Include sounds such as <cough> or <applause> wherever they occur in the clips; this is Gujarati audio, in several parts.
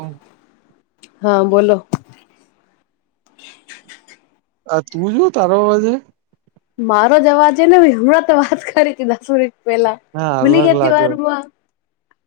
હમ. હા બોલો. આ તું જો તારો અવાજે. મારો જ અવાજ હેને બી હમણાં તો વાત કરીતી બપોરે. હા અલગ લાગ્યો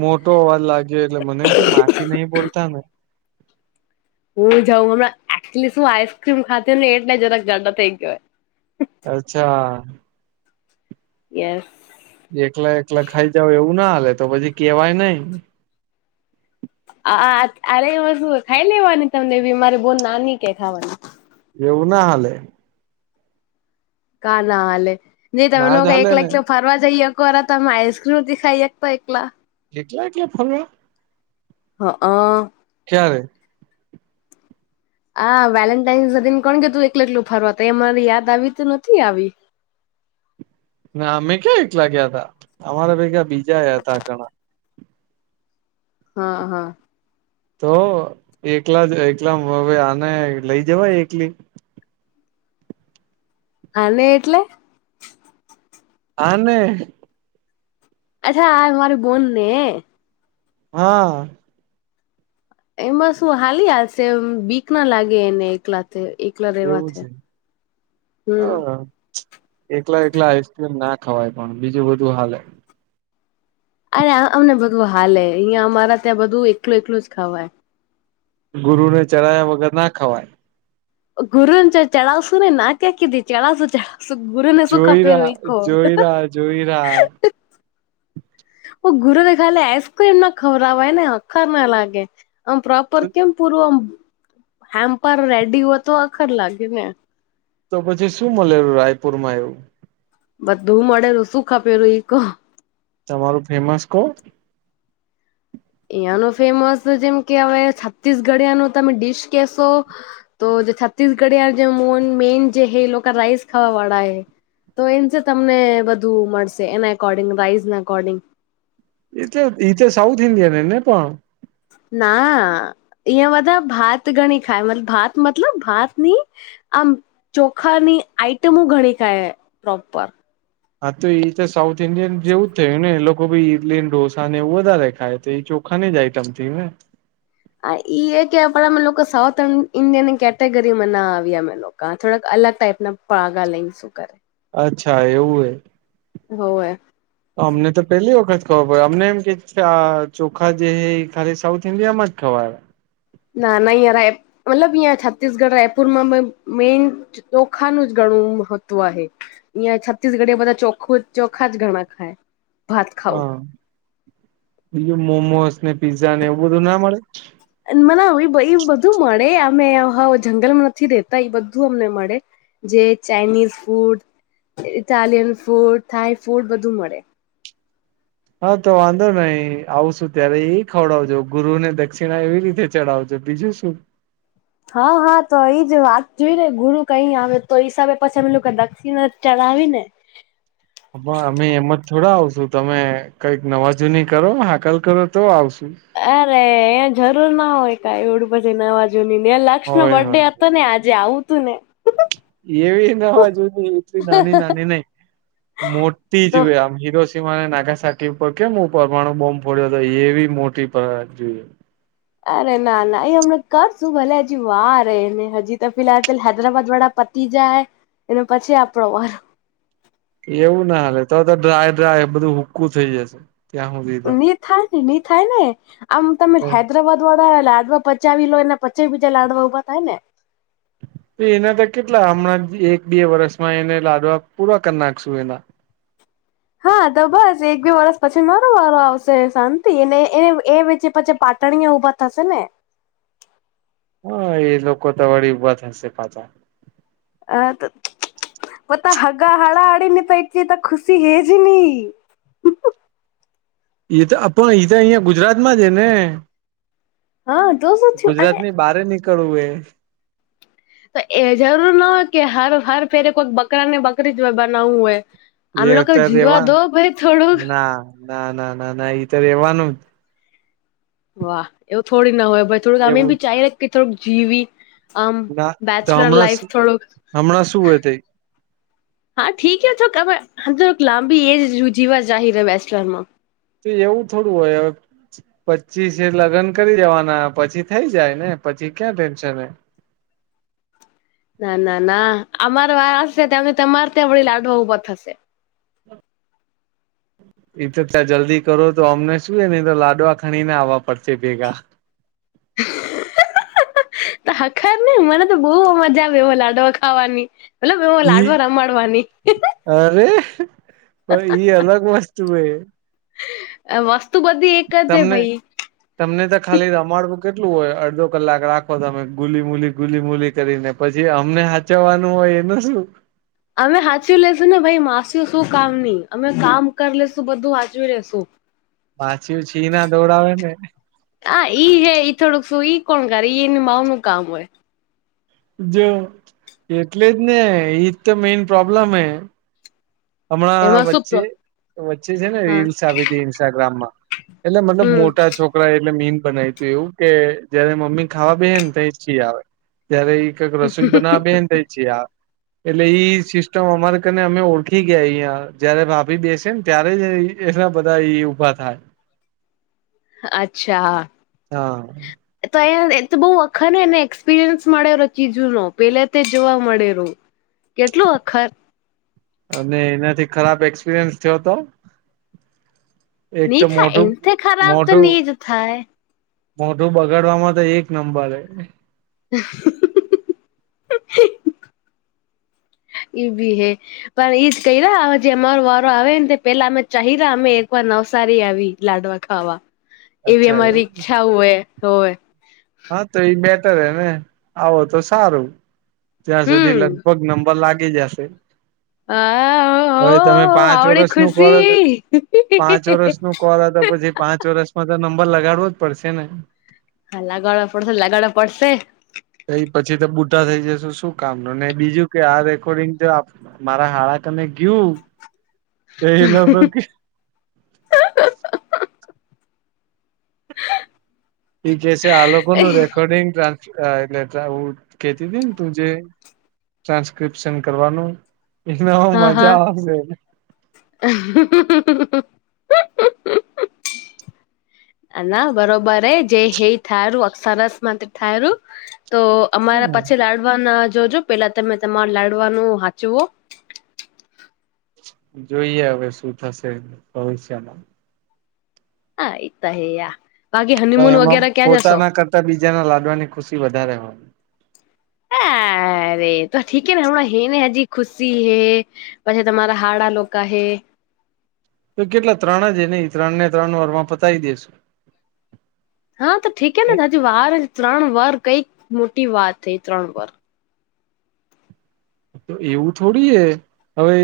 મોટો અવાજ લાગ્યો એટલે મને કે માસ એ નહી બોલતા ને. હું જઉં હમણાં એકચુલી શું આઈસક્રીમ ખાતી ને એટલે જરાક જાડો થઈ ગ્યોહ. અચ્છા. યસ. એકલા એકલા ખાઈ જાવ એવું ના હાલે તો પછી કેવાય નઈ. આ આત આરે વસ્તુઓ ખાઈ લેવાની તમને વીમારે બોન નાની કે થાવાની. એવું ના હાલે. કા ના હાલે ને તમે ના જ લોકો હાલે એકલા ને એકલા ફરવા જઈએ કર હતામાં આઈસ્ક્રીમ દીખાઈ એક તો એકલા. એકલા એકલા ફરવા. હક. ક્યારે? આા વેલેન્ટાઈન્સ દિન કોણ ગ્યું તું એકલે એટલું ફરવા ત એ મારી યાદ આવી તો નથી આવી. ના અમે ક્યાં એક ગ્યાતા અમારા ભેગા બીજાય હતા ઘણા. હા હા. તો એકલા જ એકલા હવે આને લઈ જવાય એકલી. હાલને એટલે આને અચ્છા આ મારી બુનને. હા. એમાં શું હાલિયાશે એમ બીક ના લાગે એને એકલાથે એક ત્યાં રેવા એવું થે છે હ હમ. એકલા એકલા આઈસક્રીમ ના ખવાય પણ બીજું બધું હાલે. અરે આ અમને બધું હાલે અહિયા અમારા ત્યાં બધું એકલું એકલું જ ખાવાય. ગુરુ ને ચરાયા વગર ના ખવાય. ગુરુને ચ ચઢાવશું ને ના ક્યાં કીધી ચઢાવશું ચડા સુ ગુરુ ને સુખા જોઈ પેરૂ રહ્યા ઈકો. જોઈ રહ્યા જોઈ રહ્યા ઓ ગુરૂ ને ખાલે આઈસક્રીમ ના ખવરાવાય ને અખર ના લાગે. આમ પ્રોપર કેમ પૂરું આમ હેમ્પર રેડી હોય તો આખર લાગે ને. તો પછી શું મળેલું રાયપુર માં એવુ. બધું મળેલું શુંખપેરુ ઇકો. તમારું ફેમસ કો? અયા ન ફેમસ જેમ કે હવે છત્તીસગઢિયા ન તમે ડીશ કેશો તો જે છત્તીસગઢીયા જે મોન મેન જે હે લોકા રાઈસ ખાવાવાળા એ. તો એમ છે તમને બધુ મળશે એના એકોર્ડિંગ રાઇઝના અકોર્ડિંગ એ તલે બીજા સાઉથ ઇન્ડિયન એ ને પણ ના અહીંયા બધા ભાત ગણી ખાય મત ભાત મતલબ ભાત ની આમ ચોખ્ખાની આઈટમો ઘણી ખાય પ્રોપર. હા તો એ તો સાઉથ ઈન્ડિયન જેવું જ થયું ને એ લોકો ભાઈ ઈડલીને ઢોસા ને એવું વધારે ખાય તો એ ચો ચોખાની જ આઇટમ થીને. હા ઈ એ કે આપણા અમે લોકો સાઉથ ઇન્ડિયનની કેટેગરીમાં ના આવ્યા અમે લોક થોડાક અલગ ટાઈપ ના પગા લઈને શું કરે. અચ્છા એવું હે. હોવવે. તો અમને તો પેલી વખત ખબર પડે અમને એમ કે આ ચોખા જે એ ખાલી સાઉથ ઈન્ડિયામાં જ ખવાય. ના ના મતલબ યા છત્તીસગઢ રાયપુરમાં મેન. ચોખાનું જ ઘણું મહત્વ હે. અહીંયા છત્તીસગઢે બધા ચોખુજ ચોખાજ ઘરમાં ખાય. ભાત હા ખાવું બીજું મોમોસ ને પીઝઝા ને એવું બધું ના મળે. ના ભઈ મને બધું મળે અમે હ જંગલમાં નથી રેતા અહીં બધું અમને મળે. જે Chinese food, Italian food, Thai food બધું મળે. હા તો વાંધો નઈ આવશું ત્યારે એ ખવડાવજો ગુરુ ને દક્ષિણા એવી રીતે. ચડાવજો બીજું શું. હા હા તો એ જ વાત જોઈ ને ગુરુ કઈ આવે તો હિસાબે પછી અમેલું કે દક્ષિણ જ ચલાવી ને. હ અમે એમ જ થોડા આવશું તમે કઈક નવા જૂની કરો હાકલ કરો તો આવશુ. અરે એ જરૂર ના હોય કઈ એવડું પછી નવા જૂની ને લક્ષ ન હોય બર્ડે હોય હતો. તો ને આજે આવું તું ને. એવી નવા જૂની એટલી નાની નાની નઈ. મોટી તો જ આમ હિરો સિમાને નાગા સાકી ઉપર કેમ હું પરમાણુ બોમ્બ ફોડ્યો હતો એ બી મોટી. <unintelligible> અરે ના ના એ હમણા કરશું ભલે હજી વારને હજી તો ફિહાલ પે હૈદરાબાદ વાળા પ પતી જાય એને પછી આપણો વારો. એવું ના હાલે તો તો ડ્રાય ડ્રાય બધું હુકું થઈ જશે ત્યાં હુધી. ની થાય ને ની થાય ને આમ તમે હૈદરાબાદ હૈદરાબાદ વાળા લાડવા પચાવી લો ને પચાવી બીજા લાડવા ઊભા થાય ને. તો એના તો કેટલા હમણાં એક બે વર્ષમાં એને લાડવા પૂવા કરી નાખશું એના. હા તો બસ એક બે વરસ પછી મારો વારો આવશે શાંતિ અને એને એ વેચે પછી પાટણિયા ઉભા થશે ને. હા એ લોકો તો વળી ઊભા થશે પાછા. આ તો મત સગા હાડા હાડી પથી તો ખુશી હેજ ની. એ તો આપણ ઈ તો અહ્યા ગુજરાતમાં છે ને. હા તો શું થયું અરે ગુજરાતની બારે નીકળવું એ. તો એ જરૂર નો હોય કે હર હર ફેરે કોઈક બકરા ને બકરી જ બનાવવું હોય. એ આમે એ લોકો તો જીવા રેવા દો ભય થોડું. ના ના ના ના ઈ તો રેવાનું. વાહ એવું થોડી ના હોય ભઈ થોડુંક જ અમે એવું ભી ચાહે કે થોડુંક જીવી. આમ ના તો બેચલર હમણાં લાાઈફ થોડુંક. હમણાં શું હોય તઈ હા ઠીક હ તોક લાંબી એજ ર જવા <unintelligible> વેસ્ટલનમાં તો એવું થોડું હોય હવે. પચીસે લગ્ન કરી દેવાના પછી થઈ જાય ને પછી ક્યાં ટેન્શન હૈ. ના ના ના અમાર વારો આવસે ત્યાર હુદી તમારે ત્યાં વળી લાડવા ઉભા થશે. એ તો ત્યાં જલ્દી કરો તો અમને શું એને અંદર લાડવા ખણી ને આવવા પડશે ભેગા. <unintelligible> આખર ને મને તો બહ મજા આવે એવા લાડવા ખાવાની. મતલબ એવા ઈ લાડવા રમાડવાની. અરે ભય ઈ અલગ વસ્તુ હે. અ વસ્તુ બધ તમને તમને તો ખાલી રમાડવું કેટલું હોય અડધો કલાક રાખો તમે ગુલી મૂલી ગુલી મૂલી કરીને. પછી અમને સહાચવવાનું હોય એનું શું. અમે હાચવી લેશું ને ભઈ માસ્યું શું કામ ની અમે કામ કરી લેશું બધું હાચવી લેસુ. <unintelligible> માછીયુ છી ના ધોવડાવે ને. હા ઈ હે ઈ થોડુંક શું ઈ કોણ કરે ઈ એની માવુનું કામ હોય. જો એટલે જ ને ઈજ તો મેઈન પ્રોબ્લેમ હે. હમણાં એમાં શું પ્રો વચ્ચે વચ્ચે છે ને હા રીલ્સ આવીતી ઇન્સ્ટાગ્રામમાં. એટલે મતલબ હમ મોટા છોક છોકરાએ એટલે મીન બનાયું તું એવું કે જયારે મમ્મી ખાવા બેહે ને તહીં જ છી આવે. ત્યારે ઈ કંઈક રસોઈ બનાવા બેહે ને તઈ જ છી આવે. એટલે ઈ સિસ્ટમ અમારે કને અમે ઓળ ગી ગયા અહીંયા જયારે ભાભી બેસે ને ત્યારે જ ઈ એના બધાં ઈ ઉભા થાય. હહ અચ્છા. હા એતો એ એ તો બહુ હખરને એને એક્સપિરિયન્સ મળેરો ચીજુનો પેલેથી જોવા મળેરુ. કેટલું હખર. અને એનાથી ખરાબ એક્સપિરિયન્સ થયો તો. એક નહી તો થાય મોઢું, એનથી ખરાબ તો મોઢું. નહી જ થાય મોઢું બગાડવામાં તો એક નંબર હે. ઈ ભી હૈ. પણ ઇજ કઈરા હવે જે અમારો વારો આવે ને તે પેલા અમે ચાહીરા અમે એકવાર નવસારી આવી. લાડવા ખાવા. એવી અચ્છા અમારી એવું ઈચ્છાઓ હે હોવે. હા તો ઈ બેટર હેને. આવો તો સારું. ત્યાં સુધી હમ લગભગ નંબર લાગી જાશે. હા હવે તમે હો પાંચ આવડી વર્ષનું કોરા તો, ખુશી પાંચ વર્ષનું કોરા તો પછી પાંચ વર્ષમાં તો નંબર લગાડવો જ પડશે ને. હા લગાડો પડશે, લગાડો પડશે. એઈ પછી તો બુઢા થઈ જશુ શું કામનું, ને બીજું કે આ રેકોર્ડિંગ તો આપ મારા હાળા કને ગયું તો એ લોકો કે ઈ કેશે આ લોકોનું રેકોર્ડિંગ ટ્રાન્સ અ એટલે ઉ કેતીતી ને તું જે ટ્રાન્સક્રિપ્શન કરવાનું. હા એનામાં હા મજા આવશે. <inaudible> અ ના બરોબર હે. જેહે થાયરુ અક્ષ સરસ માટે થાયરુ તો અમારા પછી લાડવાના જોજો પેલા તમે તમારે લાડવાનું હાંચવો. જોઈએ હવે શું થશે ભવિષ્યમાં. હા ઈત હે યા. બાકી હનીમૂન વગેરા ક્યાં જશો? તો બીજાના લાડવાની ખુશી વધારે હોય. હા અરે તો ઠીક હેને હમણાં હે ને હજી ખુશી હે, પછી તમારા હાડા લોકા હે. તો કેટલા ત્રણ જ હેને ઈ ત્રણને ત્રણ વરમાં પતાઈ દેશું. હા તો ઠીક એ હેને હજી વારે ત્રણ વર કંઈક મોટી વાત હે ઈ ત્રણ વર. ઈ તો એવું થોડી હે? હવે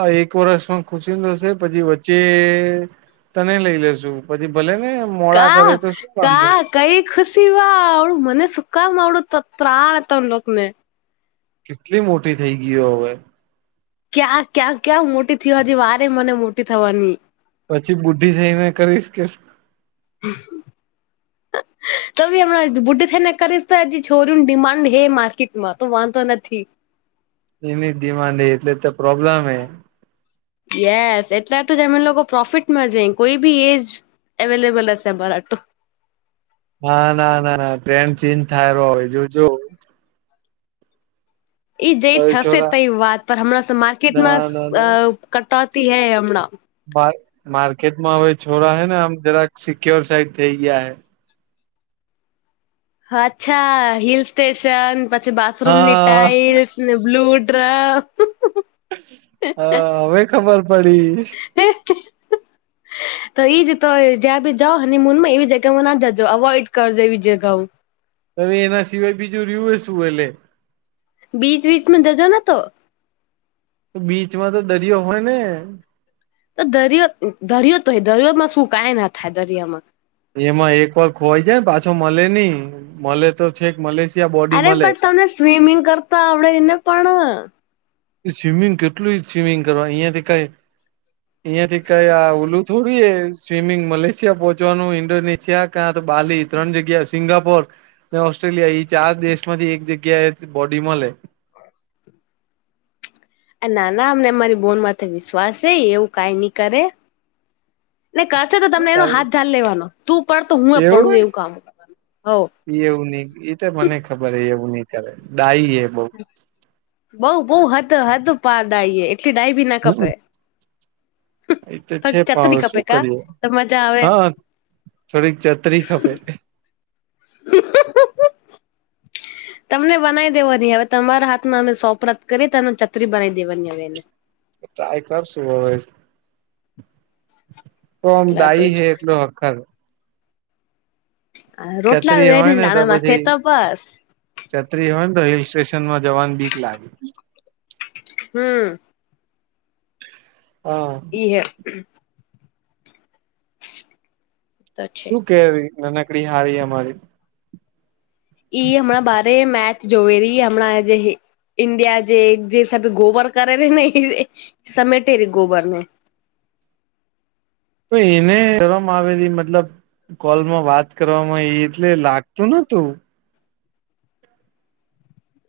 આ એક વરસમાં ખુશીનું થશે પછી વચ્ચે તને લઈ લેશું પછી ભલે ને મોડા કા કરે તો શું વાંધો કા કઈ ખુશીમાં આવડું મને સુકામ આવડું ત પ્રા તમ લોકને. કેટલી મોટી થઈ ગી હો હવે. ક્યાં ક્યાં ક્યાં મોટી થિવાથી વારે મને મોટી થવાની. પછી બુદ્ધિ થઈ મેને કરીશ કે. <inaudible> તો ભી હમણાં બૂઢી થઈને કરીશ તોય હજી છોરીયુનું ડિમાન્ડ હે માર્કેટમાં તો વાંધો નથી. એની જ ડિમાન્ડ હે, એટલે તો પ્રોબ્લેમ હે. યસ એટલા હાટુ જ અમે લોકો પ્રોફિટમાં જઈ કોઈ બી એજ એવેલેબલ છે આમારા આટો. ના ના ના ના ટ્રેન ચેન્જ થાયરો હોવે જો જો. ઈ જે હવે થશે છોરા તઈ વાત પર હમણાં સ ના માર્કેટમાં ના અ કટોતી હૈ હમણાં મા માર્કેટમાં હવે છોરા હે ને આમ જરાક સિક્યોર સાઈડ થઇ ગયા હે. અચ્છા હિલ સ્ટેશન પછી બાથરૂમની હા ટાઈલ્સ ને બ્લુડ્ર. હ હવે ખબર પડી. એ તો એઈ જ તો જ્યાં ભી જાઓ હનીમૂન માં એવી જગ્યામાં ના જજો અવોઈડ કરજો એવી જગાઓ. હવે એના સિવાય બીજું રીયુ શું હે લે. બીચ વીચમાં જજો ને તો. બીચમાં તો દરિયો હોય ને. તો દરિયો દરિયો તો દરિયોમાં શું કંઈ ના થાય દરિયામાં એમાં એક વાર ખોવાય જાય ને પાછો મલે નઈ મલે તો છેક મલે. અરે પણ તમને સ્વિમિંગ કરતા આવડેને પણ સ્વિમિંગ કેટલું સ્વિમિંગ કરવા ની અહિયાંથી કઈ. અહીંયા થી કઈ આ ઓલું થોડું એ સ્વિમિંગ મલેશિયા પહોંચવાનું ઈન્ડોનેશિયા કા તો બાલી ત્રણ જગ્યા સિંગાપોર. ઓસ્ટ્રેલિયા ઈ ચાર દેશ માંથી એક જગ્યા એ બોડી મલે. નાના અમને મારી બોન માથે વિશ્વાસ છે એવું કાઈ ની કરે. ને કરશે તો તમને એનો હાથ જાલ લેવાનો તું પડ તો હું એ પડું એવું કામ કરવાનું હો. એ એવું ની ઈ તો મને ખબર એવું નહિ કરે ડાઈ એ બઉ. બઉ બઉ હદ હદ પાર ડાયએ એટલી ડાય બી ના હમ ખપે. એ તો છે થોડી પણ ચતરી હવે ખપે શું કા કરીએ તો મજા આવે અ. થોડી ક ચતરી ખપે. <inaudible> તમને બનાઈ દેવાની હવે તમારા હાથમાં અમે સોપરત કરી તમે ચતરી બનાવી દેવાની હવે એને. ટ્રાય કરશું હવે. તો ઓમ એટલા તો ડાઈ જ હે એટલૂ હખર. હ રોટલા છત્રી દેને ડાણા માંથે તો બસ. ચતરી હોય ને તો હિલ સ્ટેશન માં જવાનું બીક લાગે. હમ્મ. હ અ. એરે <unintelligible> તો છે શું કેયરી નનકડી હારી અમારી. ઈ હમણાં બારે મેચ જોવે રહી હમણા આજે હે ઈન્ડિયા જે જે હિસાબે ગોબર કરે રિ ને એ સમેટે રિ ગોબર ને. તો એને શરમ આવેરી મતલબ. કોલમાં વાત કરવામાં એ એટલે લાગતું નોતું.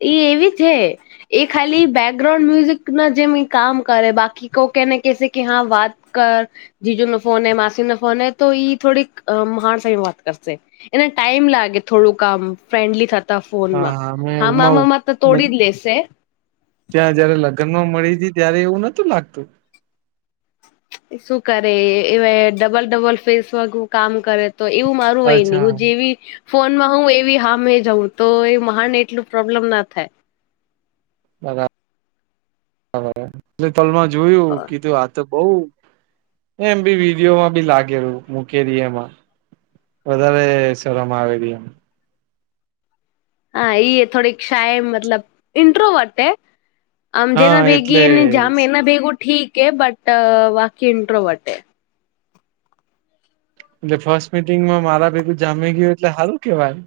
ઈ એવીજ હે. એ ખાલી બેકગ્રાઉન્ડ મ્યુઝિક ના જેમ ઇ કામ કરે બાકી કોક એને કહેશે કે હા વાત. કર જીજુ નો ફોન હે માસી નો ફોન હે તો ઈ થોડીક મહાણસાઈ વાત કરશે. એને ટાઈમ લાગે થોડુંક આમ ફ્રેન્ડલી થત તો હા ફોનમાં અમે હામામામા તો ઉમાં તોડી જ લેશે. ત્યાં જયારે લગ્ન માં મળી હતી ત્યારે એવું નતું લાગતું. શું કરે એ એવે ડબલ ડબલ ફેસવગુ કામ કરે. તો એવું મારું હયનહી અચ્છા હું જેવી. ફોનમાં હું એવી હામે જઉં તો એ મહાણ ને એટલું પ્રોબ્લેમ ના થાય. બરાબર એટલે તલમાં જોયું થાય કીધું આ તો બઉ એમ બી વિડીયોમાં બી લાગેરૂ મૂકેરિ એમાં. વધારે શરમ આવે રી એમ. હા એઈ થોડીક ક્ષાયે મતલબ ઇન્ટ્રો વટે. આમ જેના હા ભેગી એટલે એને જામે એટલે એના ભેગું ઠીક હે બટ અ બાકી ઇન્ટ્રોવટ હે. એટલે ફર્સ્ટ મિટિંગમાં મારા ભેગું જામી ગ્યું એટલે હારું કેવાય.